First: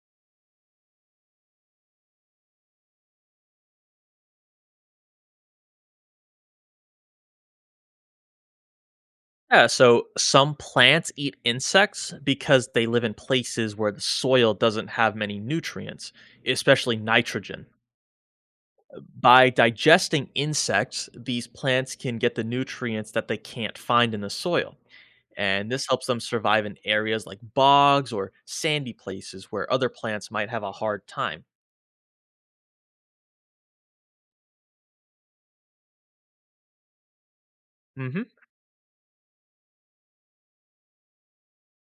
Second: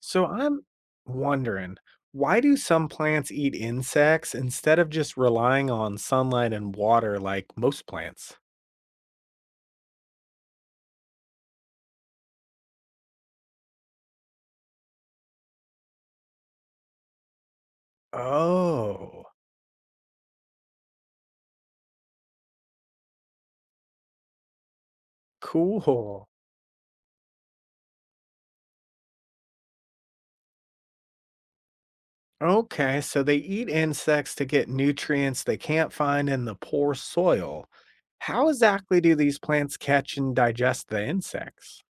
So I'm wondering, why do some plants eat insects instead of just relying on sunlight and water like most plants? Yeah, so some plants eat insects because they live in places where the soil doesn't have many nutrients, especially nitrogen. Oh, By digesting insects, these plants can get the nutrients that they can't find in the soil. And this helps them cool. survive in areas like bogs or sandy places where other plants might have a hard time. Okay, so they eat insects to get nutrients they can't find in the poor soil. Hmm. How exactly do these plants catch and digest the insects?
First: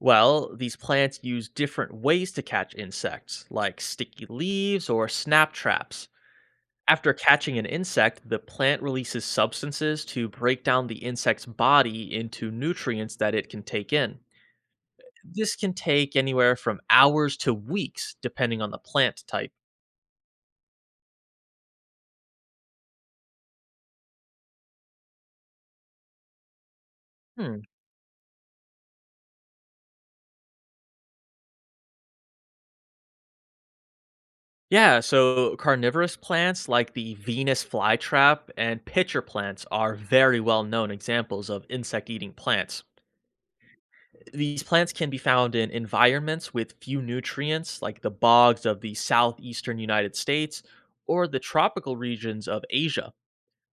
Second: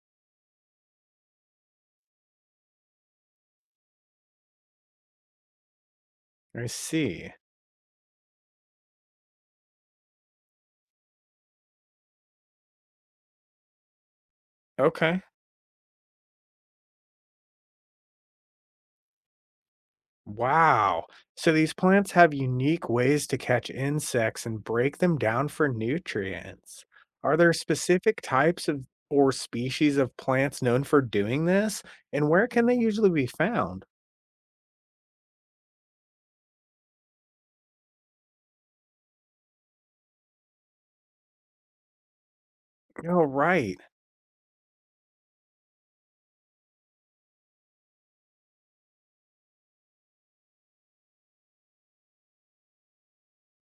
Well, these plants use different ways to catch insects, like sticky leaves or snap traps. I After see. catching an insect, the plant releases substances to break down the insect's body into nutrients that it can take in. Okay. This can take anywhere from hours to weeks, depending on the plant type. Wow. So these plants have unique ways to catch insects and break them down for nutrients. Are there Hmm. specific types of or species of plants known for doing this? And where can they usually be found? Yeah, so carnivorous plants like the Venus flytrap and pitcher plants are very well known examples of insect eating plants. Oh, right. These plants can be found in environments with few nutrients, like the bogs of the southeastern United States or the tropical regions of Asia.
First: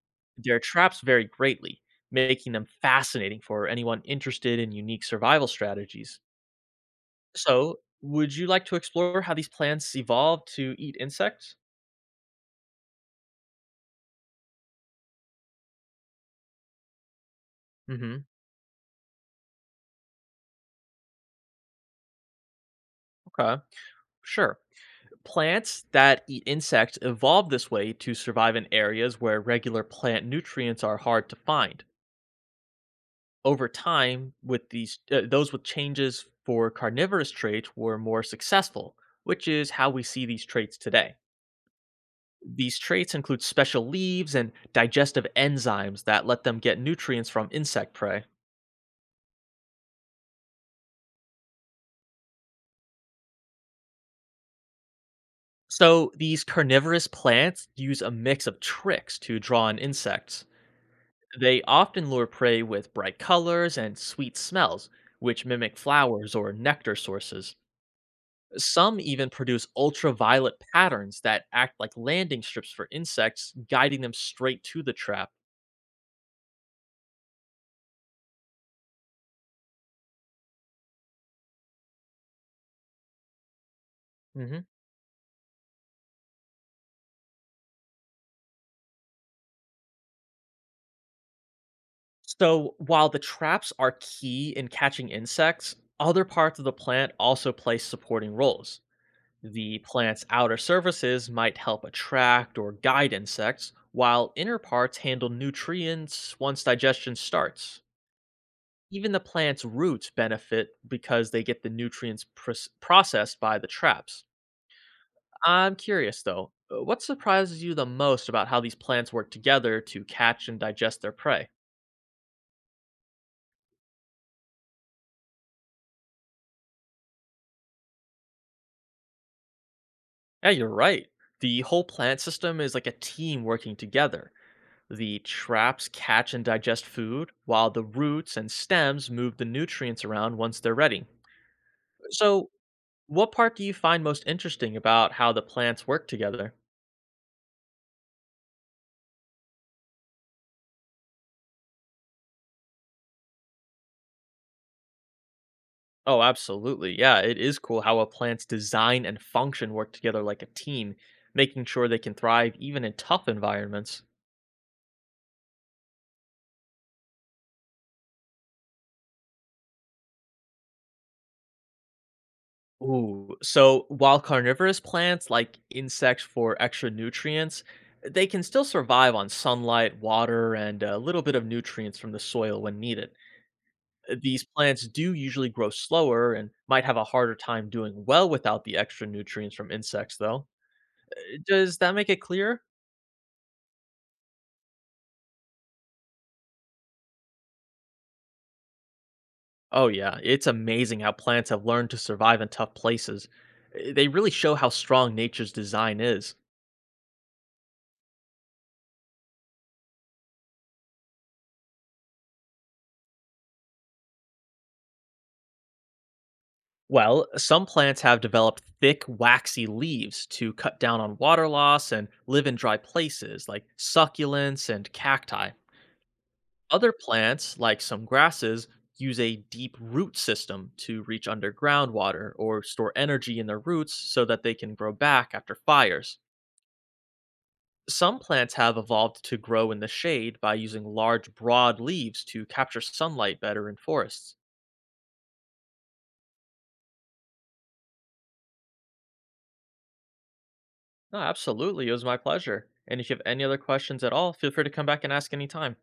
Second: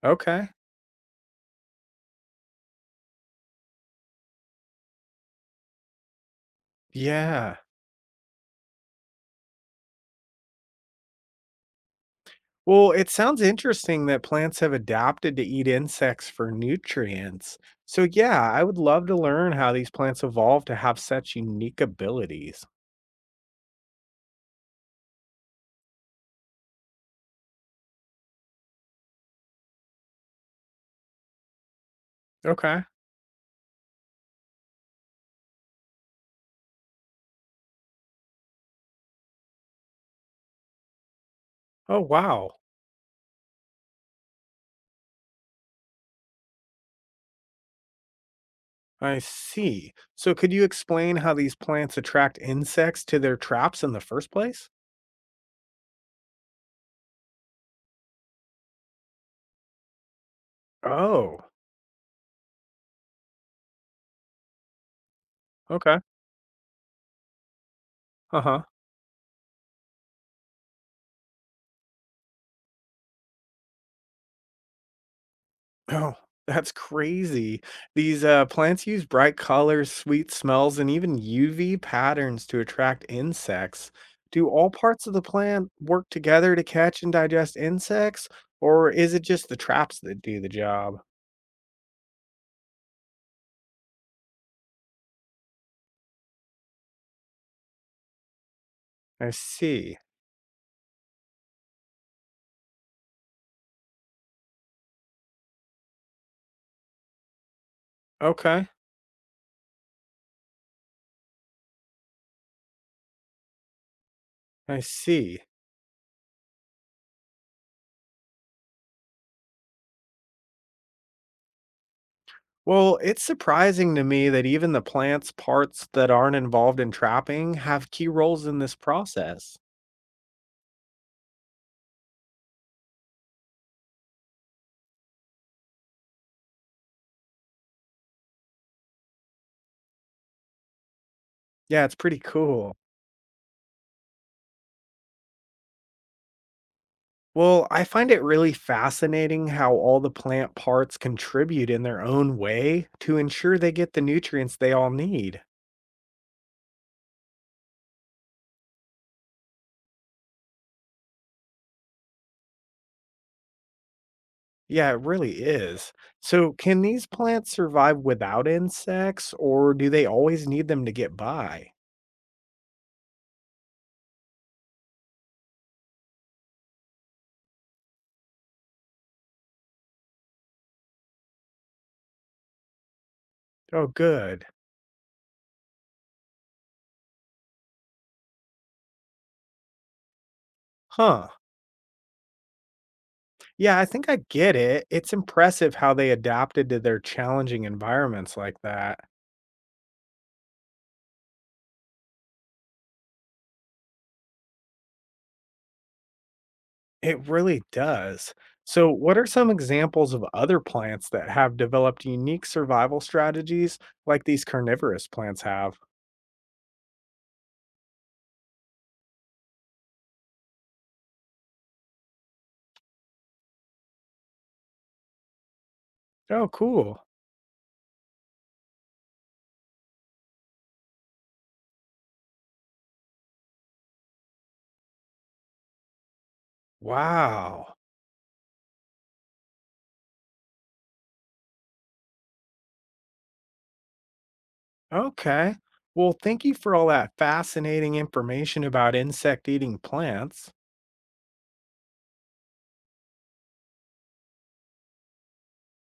Okay. Their traps vary greatly, making them fascinating for anyone interested in unique survival strategies. Yeah. So, would you like to explore how these plants evolved to eat insects? Well, it sounds interesting that plants have adapted to eat insects for nutrients. So, Hmm. yeah, I would love to learn how these plants evolved to have such unique abilities. Okay, sure. Plants that eat insects evolved this way to survive in areas where regular plant nutrients are hard to find. Okay. Over time, those with changes for carnivorous traits were more successful, which is how we see these traits today. Oh, wow. These traits include special leaves and digestive enzymes that let them get nutrients from insect prey. I see. So could you explain how these plants attract insects to their traps in the first place? So, these carnivorous plants use a mix of tricks to draw in insects. Oh, They often lure prey with bright colors and sweet smells, which mimic okay. flowers or nectar sources. Uh-huh. Some even produce ultraviolet patterns that act like landing strips for insects, guiding them straight to the trap. Oh, that's crazy. These plants use bright colors, sweet smells, and even UV patterns to attract insects. Do Mhm. all parts of the plant work together to catch and digest insects, or is it just the traps that do the job? So while the traps are key in catching insects, other parts of the plant also play supporting roles. I The see. plant's outer surfaces might help attract or guide insects, while inner parts handle nutrients once digestion starts. Okay, Even the plant's roots benefit because they get the nutrients processed by the traps. I see. I'm curious though, what surprises you the most about how these plants work together to catch and digest their prey? Well, it's surprising to me that even the plant's parts that aren't involved in trapping have key roles in this process. Yeah, you're right. The whole plant system is like a team working together. The traps catch and digest food, while the roots and stems move the nutrients around once they're ready. Yeah, it's pretty So, cool. what part do you find most interesting about how the plants work together? Well, I find it really fascinating how all the plant parts contribute in their own way to ensure they get the nutrients they all need. Oh, absolutely. Yeah, it is cool how a plant's design and function work together like a team, making sure they can thrive even in tough environments. Yeah, it really is. So, can these plants survive without insects, or do they always need them to get by? Ooh, so while carnivorous plants like insects for extra nutrients, they can still survive on sunlight, water, and a little bit of nutrients from the soil when needed. Oh, These good. plants do usually grow slower and might have a harder time doing well without the extra nutrients from insects, though. Huh. Does that make it clear? Yeah, I think I get it. It's impressive how they adapted to their challenging environments like that. Oh, yeah, it's amazing how plants have learned to survive in tough places. They really show how strong nature's design is. It really does. So, what are some examples of other plants that have developed unique survival strategies like these carnivorous plants have? Well, some plants have developed thick, waxy leaves to cut down on water loss and live in dry places like succulents and cacti. Oh, Other cool. plants, like some grasses, use a deep root system to reach underground water or store energy in their roots so that they can grow back after fires. Wow. Some plants have evolved to grow in the shade by using large, broad leaves to capture sunlight better in forests. Okay. Well, thank you for all that fascinating information about insect eating plants. No, absolutely. It was my pleasure. And if you have any other questions at all, feel free to come back and ask anytime.